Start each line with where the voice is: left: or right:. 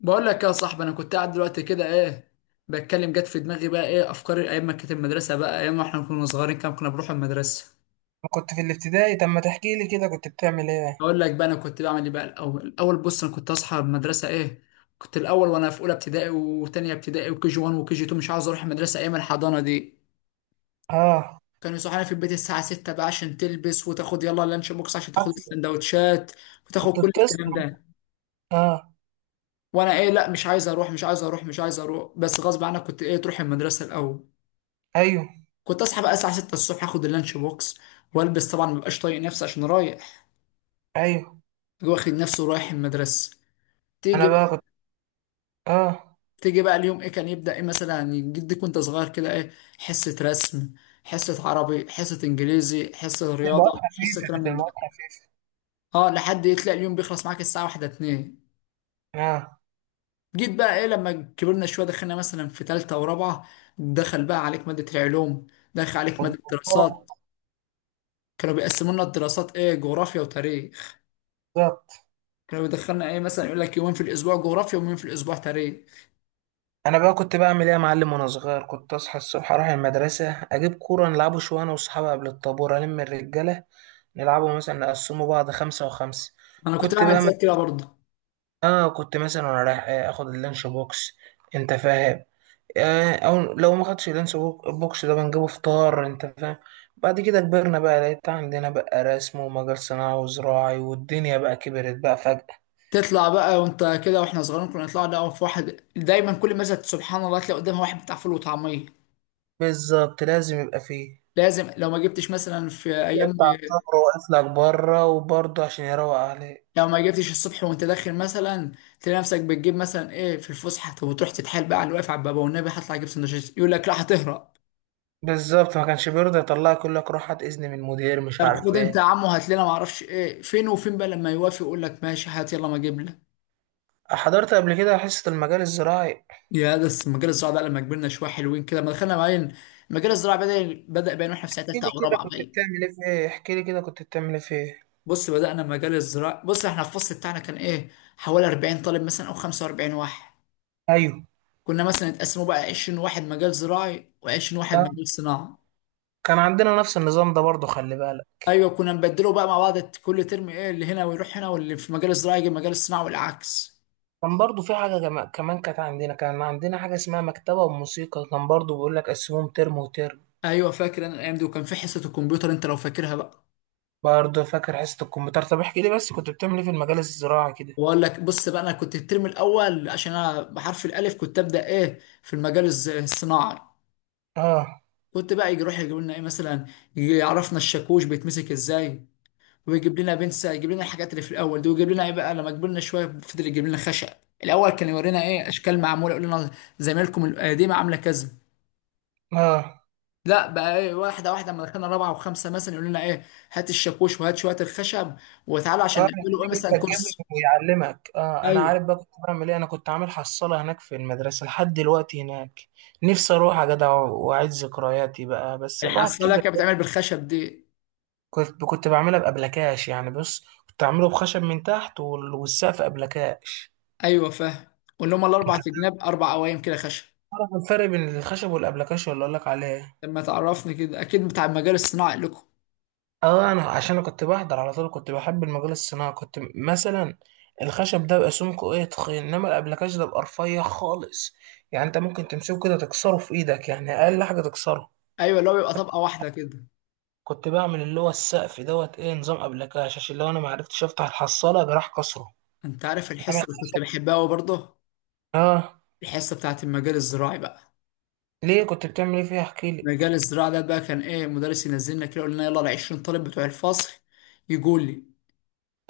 left: بقول لك يا صاحبي، انا كنت قاعد دلوقتي كده ايه، بتكلم. جت في دماغي بقى ايه، افكار ايام ما كانت المدرسه بقى، ايام ما احنا كنا صغيرين كام كنا بنروح المدرسه.
right: كنت في الابتدائي. طب ما تحكي لي كده كنت بتعمل ايه؟
left: اقول لك بقى انا كنت بعمل ايه بقى. الاول بص، انا كنت اصحى من المدرسه ايه، كنت الاول وانا في اولى ابتدائي وتانية ابتدائي وكي جي 1 وكي جي 2 مش عاوز اروح المدرسه ايام الحضانه دي.
right: اه.
left: كانوا يصحوني في البيت الساعه 6 بقى عشان تلبس وتاخد، يلا اللانش بوكس عشان تاخد
right: عارفه.
left: السندوتشات وتاخد
right: كنت
left: كل الكلام
right: بتسهر.
left: ده.
right: اه.
left: وانا ايه، لا مش عايز اروح مش عايز اروح مش عايز اروح، بس غصب عنك كنت ايه تروح المدرسه الاول.
right: ايوه.
left: كنت اصحى بقى الساعه 6 الصبح، اخد اللانش بوكس والبس، طبعا مبقاش طايق نفسي عشان رايح،
right: ايوه.
left: واخد نفسي ورايح المدرسه. تيجي
right: انا بقى
left: بقى،
right: كنت. اه.
left: تيجي بقى اليوم ايه كان يبدا، ايه مثلا جدك وانت صغير كده ايه، حصه رسم، حصه عربي، حصه انجليزي، حصه
right: كانت
left: رياضه،
right: المواد
left: حصه
right: خفيفه،
left: كلام
right: كانت
left: من ده.
right: المواد خفيفه.
left: اه، لحد ايه تلاقي اليوم بيخلص معاك الساعه 1 2.
right: اه.
left: جيت بقى ايه لما كبرنا شويه، دخلنا مثلا في ثالثه ورابعه، دخل بقى عليك ماده العلوم، دخل عليك ماده الدراسات.
right: والضباط-
left: كانوا بيقسموا لنا الدراسات ايه، جغرافيا وتاريخ.
right: بالظبط.
left: كانوا بيدخلنا ايه، مثلا يقول لك يومين في الاسبوع جغرافيا ويومين في الاسبوع تاريخ.
right: انا بقى كنت بعمل ايه يا معلم؟ وانا صغير كنت اصحى الصبح، اروح المدرسه، اجيب كوره نلعبه شويه انا واصحابي قبل الطابور الم الرجاله. نلعبه مثلا نقسمه بعض، خمسة وخمسة.
left: انا كنت
right: كنت
left: بعمل
right: بقى م...
left: زي كده برضه.
right: اه كنت مثلا وانا رايح اخد اللانش بوكس. انت فاهم؟ آه، او لو ما خدش بوكس ده بنجيبه فطار. انت فاهم؟ بعد كده كبرنا بقى، لقيت عندنا بقى رسم ومجال صناعي وزراعي، والدنيا بقى كبرت بقى فجأة.
left: تطلع بقى وانت كده، واحنا صغيرين كنا نطلع، ده في واحد دايما كل مثلا سبحان الله تلاقي قدامها واحد بتاع فول وطعميه.
right: بالظبط، لازم يبقى فيه.
left: لازم، لو ما جبتش مثلا في
right: وتلاقي
left: ايام،
right: بتاع الطابور واقف لك بره، وبرضه عشان يروق عليك.
left: لو ما جبتش الصبح وانت داخل، مثلا تلاقي نفسك بتجيب مثلا ايه في الفسحه. طب وتروح تتحايل بقى على اللي واقف على الباب، والنبي هطلع اجيب سندوتشات، يقول لك لا هتهرب.
right: بالظبط، ما كانش بيرضى يطلعك، يقول لك روح هات اذن من المدير، مش
left: طب
right: عارف
left: خد انت
right: ايه.
left: يا عمو هات لنا، ما اعرفش ايه فين وفين بقى، لما يوافق يقول لك ماشي هات، يلا ما اجيب لك.
right: آه، حضرت قبل كده حصة المجال الزراعي.
left: يا ده، بس مجال الزراعة بقى لما كبرنا شوية حلوين كده، لما دخلنا باين مجال الزراعة، بدأ باين واحنا في سنة
right: احكي
left: تالتة
right: لي
left: أو
right: كده
left: رابعة
right: كنت
left: باين.
right: بتعمل ايه في ايه؟ احكي لي كده كنت بتعمل ايه في ايه؟
left: بص، بدأنا مجال الزراعة. بص احنا الفصل بتاعنا كان ايه، حوالي 40 طالب مثلا أو 45 واحد.
right: ايوه.
left: كنا مثلا اتقسموا بقى 20 واحد مجال زراعي و20 واحد
right: آه،
left: مجال صناعة.
right: كان عندنا نفس النظام ده برضه، خلي بالك.
left: أيوة، كنا نبدله بقى مع بعض كل ترم، ايه اللي هنا ويروح هنا، واللي في مجال الزراعة يجي مجال الصناعة والعكس.
right: كان برضو في كمان، كانت عندنا، كان عندنا حاجة اسمها مكتبة وموسيقى، كان برضو بيقول لك قسموهم ترم وترم.
left: أيوة، فاكر أنا الأيام دي، وكان في حصة الكمبيوتر أنت لو فاكرها بقى.
right: برضو فاكر حصة الكمبيوتر. طب احكي لي بس كنت بتعمل ايه في المجال الزراعي كده.
left: واقول لك، بص بقى انا كنت الترم الاول عشان انا بحرف الالف، كنت ابدا ايه في الصناعي.
right: اه.
left: كنت بقى يجي، يروح يجيب لنا ايه مثلا، يجي يعرفنا الشاكوش بيتمسك ازاي، ويجيب لنا بنسة، يجيب لنا الحاجات اللي في الاول دي، ويجيب لنا ايه بقى لما كبرنا شويه، فضل يجيب لنا خشب. الاول كان يورينا ايه، اشكال معموله يقول لنا زمايلكم القديمه عامله كذا.
right: اه.
left: لا بقى ايه، واحده واحده، لما دخلنا رابعه وخمسه مثلا يقول لنا ايه، هات الشاكوش وهات شويه الخشب وتعالوا عشان
right: اه،
left: نعمله ايه،
right: يخليك انت
left: مثلا
right: تجيب
left: كرسي.
right: ويعلمك. اه انا
left: ايوه،
right: عارف بقى كنت بعمل ايه، انا كنت عامل حصالة هناك في المدرسة لحد دلوقتي هناك. نفسي اروح يا جدع واعيد ذكرياتي بقى، بس الواحد
left: الحصاله
right: كده.
left: كانت بتعمل بالخشب دي.
right: كنت بعملها بأبلكاش يعني. بص، كنت اعمله بخشب من تحت، والسقف أبلكاش.
left: ايوه فاهم، واللي هم
right: انت
left: الاربع جناب، اربع قوايم كده خشب.
right: أعرف الفرق بين الخشب والأبلكاشن اللي أقول لك عليه.
left: لما تعرفني كده اكيد بتاع المجال الصناعي لكم.
right: أه، أنا عشان أنا كنت بحضر على طول، كنت بحب المجال الصناعي. كنت مثلا الخشب ده بيبقى سمكه إيه، تخين، إنما الأبلكاش ده بيبقى رفيع خالص. يعني أنت ممكن تمسكه كده تكسره في إيدك، يعني أقل حاجة تكسره.
left: ايوه، اللي هو بيبقى طبقه واحده كده.
right: كنت بعمل اللي هو السقف دوت إيه، نظام أبلكاش، عشان لو أنا معرفتش أفتح الحصالة جراح كسره.
left: انت عارف
right: إنما
left: الحصه اللي كنت
right: الخشب.
left: بحبها قوي برضه،
right: أه.
left: الحصه بتاعت المجال الزراعي بقى.
right: ليه كنت بتعمل إيه فيها؟ احكيلي.
left: المجال الزراعي ده بقى كان ايه، مدرس ينزلنا كده يقول لنا يلا ال 20 طالب بتوع الفصل يجوا لي.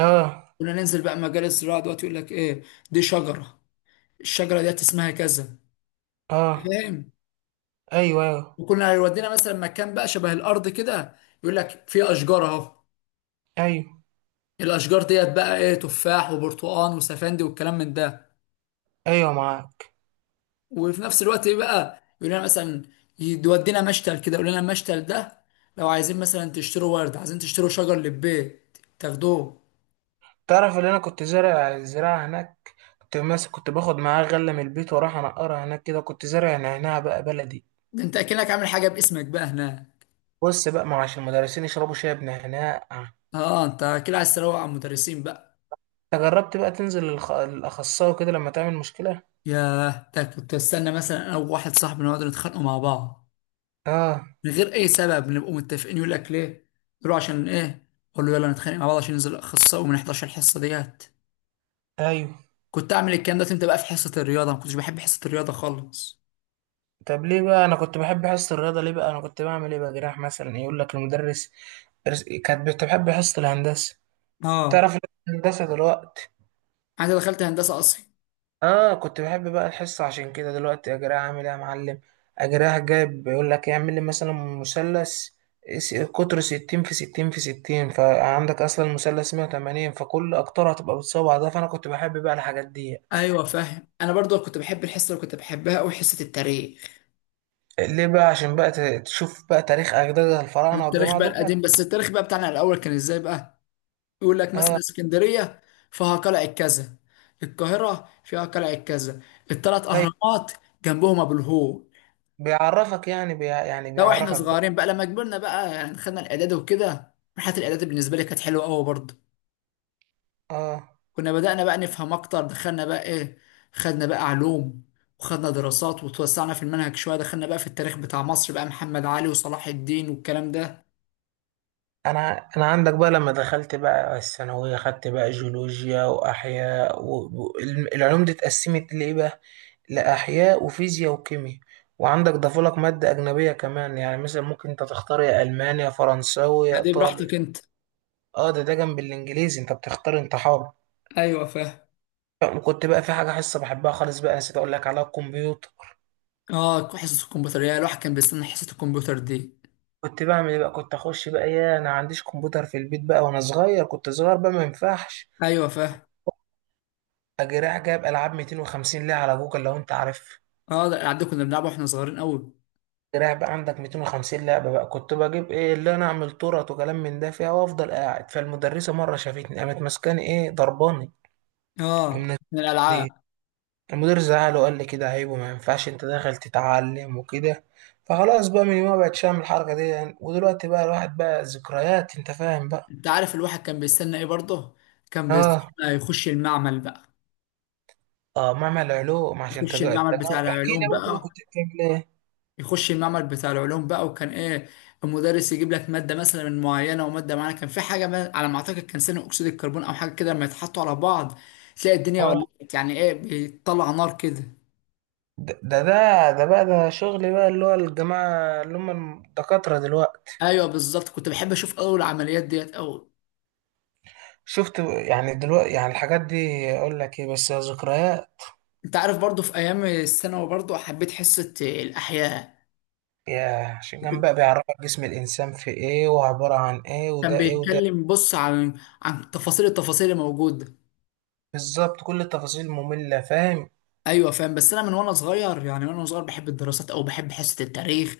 right: أه.
left: كنا ننزل بقى مجال الزراعه دلوقتي، يقول لك ايه، دي شجره، الشجره ديت اسمها كذا،
right: أه.
left: فاهم.
right: أيوه أيوه.
left: وكنا يودينا مثلا مكان بقى شبه الارض كده، يقول لك في اشجار اهو،
right: أيوه
left: الاشجار ديت بقى ايه، تفاح وبرتقال وسفندي والكلام من ده.
right: أيوه معاك.
left: وفي نفس الوقت ايه بقى يقول لنا مثلا، يودينا مشتل كده، يقول لنا المشتل ده لو عايزين مثلا تشتروا ورد، عايزين تشتروا شجر للبيت تاخدوه.
right: تعرف اللي انا كنت زارع الزراعة هناك، كنت ماسك، كنت باخد معاه غلة من البيت واروح انقرها هناك كده. كنت زارع نعناع بقى بلدي.
left: ده انت اكنك عامل حاجه باسمك بقى هنا.
right: بص بقى، ما هو عشان المدرسين يشربوا شاي بنعناع.
left: اه، انت كده عايز تروق على المدرسين بقى.
right: انت جربت بقى تنزل للاخصائي كده لما تعمل مشكلة؟
left: ياه، ده كنت استنى مثلا انا وواحد صاحبي نقعد نتخانقوا مع بعض
right: اه.
left: من غير اي سبب، نبقوا متفقين. يقول لك ليه؟ يقول له عشان ايه؟ اقول له يلا نتخانق مع بعض عشان ننزل اخصائي وما نحضرش الحصه ديت.
right: ايوه.
left: كنت اعمل الكلام ده امتى بقى، في حصه الرياضه ما كنتش بحب حصه الرياضه خالص.
right: طب ليه بقى؟ انا كنت بحب حصة الرياضة. ليه بقى؟ انا كنت بعمل ايه بقى؟ جراح مثلا يقول لك المدرس، كانت بتحب حصة الهندسة.
left: اه،
right: تعرف إن أنا هندسة دلوقتي؟
left: انا دخلت هندسه اصلا.
right: اه. كنت بحب بقى الحصة عشان كده، دلوقتي اجريها عامل ايه يا معلم. اجريها جايب، بيقول لك إيه، اعمل لي مثلا مثلث، قطره 60 في 60 في 60، فعندك اصلا المثلث 180، فكل اقطاره هتبقى بالصوابع ده. فانا كنت بحب بقى الحاجات دي.
left: ايوه فاهم، انا برضو كنت بحب الحصه اللي كنت بحبها قوي، حصه التاريخ.
right: ليه بقى؟ عشان بقى تشوف بقى تاريخ اجداد الفراعنة
left: التاريخ
right: والجماعة
left: بقى
right: دول.
left: القديم، بس التاريخ بقى بتاعنا الاول كان ازاي بقى، يقول لك مثلا
right: اه.
left: اسكندريه فيها قلعه كذا، القاهره فيها قلعه كذا، الثلاث
right: طيب.
left: اهرامات جنبهم ابو الهول.
right: بيعرفك يعني، بي يعني
left: لو احنا
right: بيعرفك بقى.
left: صغيرين بقى، لما كبرنا بقى يعني خدنا الاعداد وكده. مرحله الاعداد بالنسبه لي كانت حلوه قوي برضو.
right: اه.
left: كنا بدأنا بقى نفهم أكتر، دخلنا بقى إيه، خدنا بقى علوم وخدنا دراسات، وتوسعنا في المنهج شوية، دخلنا بقى في التاريخ بتاع مصر بقى، محمد علي وصلاح الدين والكلام ده.
right: انا عندك بقى، لما دخلت بقى الثانويه، خدت بقى جيولوجيا واحياء والعلوم دي اتقسمت لايه بقى؟ لاحياء وفيزياء وكيمياء. وعندك ضافولك ماده اجنبيه كمان، يعني مثلا ممكن انت تختار يا المانيا يا فرنساوي يا
left: لا دي
right: ايطالي.
left: براحتك أنت.
right: اه، ده ده جنب الانجليزي، انت بتختار، انت حر.
left: أيوة فاهم.
right: وكنت بقى في حاجه، حصه بحبها خالص بقى، نسيت اقول لك عليها، الكمبيوتر.
left: آه، حصة الكمبيوتر، يا الواحد كان بيستنى حصة الكمبيوتر دي.
right: كنت بعمل ايه بقى؟ كنت اخش بقى، يا انا عنديش كمبيوتر في البيت بقى وانا صغير، كنت صغير بقى ما ينفعش.
left: أيوة فاهم.
right: اجي رايح جايب العاب، 250 لعبه على جوجل لو انت عارف.
left: آه ده الألعاب دي كنا بنلعبها وإحنا صغيرين أوي.
right: أجي رايح بقى عندك 250 لعبه بقى. كنت بجيب ايه اللي انا اعمل تورت وكلام من ده فيها، وافضل قاعد فالمدرسه. مره شافتني، قامت ماسكاني ايه، ضرباني
left: آه،
right: ومن
left: من
right: البيت.
left: الألعاب.
right: المدير زعل وقال لي كده عيب وما ينفعش انت داخل تتعلم وكده. فخلاص بقى من يومها بقتش اعمل الحركه دي يعني. ودلوقتي بقى الواحد بقى ذكريات، انت فاهم بقى.
left: أنت عارف الواحد كان بيستنى إيه برضه، كان بيستنى
right: اه.
left: يخش المعمل بقى،
right: اه، معمل علوم عشان
left: يخش
right: تجار
left: المعمل بتاع
right: التجارة. احكي لي
left: العلوم
right: بقى كده
left: بقى
right: كنت بتعمل ايه.
left: يخش المعمل بتاع العلوم بقى وكان ايه، المدرس يجيب لك ماده مثلا من معينه وماده معينه، كان في حاجه ما على ما اعتقد كان ثاني اكسيد الكربون او حاجه كده، لما يتحطوا على بعض تلاقي الدنيا
right: اه.
left: ولعت، يعني ايه بيطلع نار كده.
right: ده بقى، ده شغل بقى اللي هو الجماعة اللي هم الدكاترة دلوقتي.
left: ايوه بالظبط، كنت بحب اشوف اول العمليات ديت او.
right: شفت يعني دلوقتي يعني الحاجات دي. أقول لك إيه بس، يا ذكريات.
left: انت عارف برضو في ايام الثانوي برضو حبيت حصه الاحياء.
right: يا عشان كان
left: كنت-
right: بقى بيعرفك جسم الإنسان في إيه وعبارة عن إيه
left: كان
right: وده إيه وده إيه.
left: بيتكلم بص عن تفاصيل، التفاصيل الموجوده.
right: بالظبط، كل التفاصيل، مملة، فاهم.
left: ايوه فاهم، بس انا من وانا صغير يعني، وانا صغير بحب الدراسات او بحب حصه التاريخ.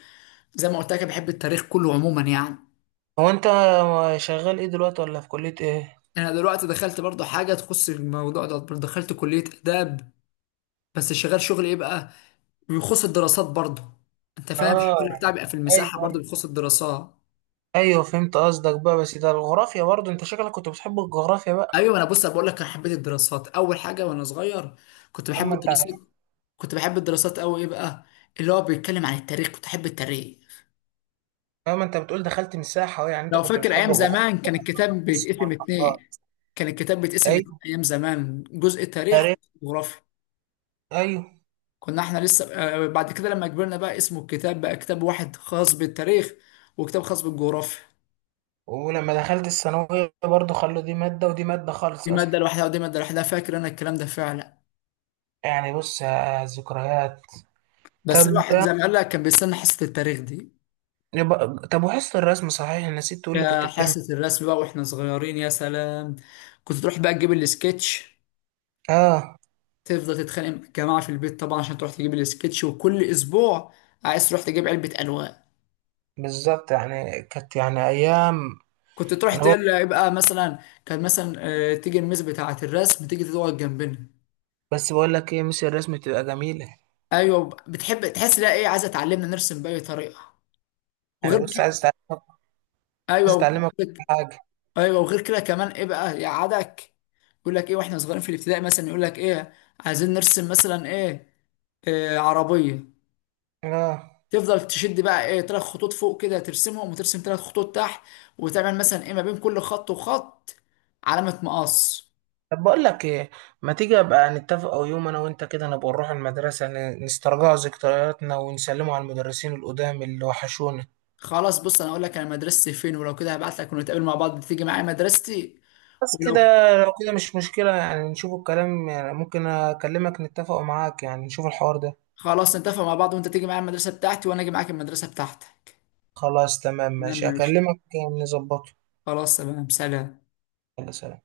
left: زي ما قلت لك بحب التاريخ كله عموما يعني.
right: هو أنت شغال إيه دلوقتي، ولا في كلية إيه؟
left: انا دلوقتي دخلت برضو حاجه تخص الموضوع ده، دخلت كليه اداب، بس شغال شغل ايه بقى بيخص الدراسات برضو. انت فاهم
right: آه
left: الشغل بتاعي
right: يعني.
left: بيبقى في المساحه،
right: أيوه
left: برضو
right: أيوه.
left: بيخص الدراسات.
right: أيوه فهمت قصدك بقى. بس ده الجغرافيا برضه، أنت شكلك كنت بتحب الجغرافيا بقى.
left: ايوه، انا بص أنا بقول لك انا حبيت الدراسات اول حاجه وانا صغير، كنت بحب
right: أما أنت.
left: الدراسات، كنت بحب الدراسات قوي ايه بقى، اللي هو بيتكلم عن التاريخ، كنت احب التاريخ.
right: اه، ما انت بتقول دخلت من الساحه أهو، يعني انت
left: لو
right: كنت
left: فاكر
right: بتحب
left: ايام
right: الجغرافيا
left: زمان كان
right: بقى. طب.
left: الكتاب
right: بس سبحان
left: بيتقسم اتنين،
right: الله.
left: كان الكتاب بيتقسم اتنين
right: ايوه.
left: ايام زمان، جزء تاريخ
right: تاريخ.
left: وجغرافيا.
right: ايوه.
left: كنا احنا لسه آه، بعد كده لما كبرنا بقى اسمه الكتاب بقى كتاب واحد خاص بالتاريخ وكتاب خاص بالجغرافيا.
right: ولما دخلت الثانويه برضو، خلوا دي ماده ودي ماده
left: دي
right: خالص اصلا.
left: مادة لوحدها ودي مادة لوحدها، فاكر انا الكلام ده فعلا.
right: يعني بص يا ذكريات.
left: بس
right: طب
left: الواحد زي ما قال لك كان بيستنى حصة التاريخ دي.
right: يبقى. طب وحصه الرسم، صحيح نسيت تقول لي
left: يا
right: كنت بتعمل.
left: حصة الرسم بقى واحنا صغيرين، يا سلام. كنت تروح بقى تجيب السكتش،
right: اه.
left: تفضل تتخانق مع الجماعة في البيت طبعا عشان تروح تجيب السكتش، وكل اسبوع عايز تروح تجيب علبة ألوان.
right: بالظبط، يعني كانت يعني ايام.
left: كنت تروح
right: انا برضو.
left: تقول له يبقى مثلا، كان مثلا آه، تيجي الميس بتاعة الرسم تيجي تقعد جنبنا.
right: بس بقول لك ايه، مش الرسم تبقى جميله.
left: ايوه، بتحب تحس لها ايه، عايزه تعلمنا نرسم باي طريقه، وغير
right: يعني بص
left: كده.
right: عايز اتعلمك.
left: ايوه،
right: عايز
left: وغير
right: اتعلمك
left: كده.
right: كل حاجه.
left: ايوه وغير كده كمان ايه بقى يقعدك، يقول لك ايه واحنا صغيرين في الابتدائي مثلا، يقول لك ايه عايزين نرسم مثلا ايه، آه عربيه.
right: اه.
left: تفضل تشد بقى ايه، ثلاث خطوط فوق كده ترسمهم، وترسم ثلاث خطوط تحت، وتعمل مثلا ايه ما بين كل خط وخط علامه مقص.
right: طب بقول لك ايه، ما تيجي ابقى نتفق، او يوم انا وانت كده نبقى نروح المدرسه نسترجع ذكرياتنا ونسلموا على المدرسين القدام اللي وحشونا.
left: خلاص بص، انا اقول لك انا مدرستي فين، ولو كده هبعت لك ونتقابل مع بعض تيجي معايا مدرستي.
right: بس كده.
left: ولو
right: لو كده مش مشكله يعني، نشوف الكلام يعني، ممكن اكلمك نتفق معاك يعني، نشوف الحوار ده.
left: خلاص نتفق مع بعض وانت تيجي معايا المدرسة بتاعتي وانا اجي معاك المدرسة بتاعتك.
right: خلاص تمام
left: تمام،
right: ماشي،
left: ماشي.
right: اكلمك. نظبطه.
left: خلاص تمام، سلام.
right: يلا سلام.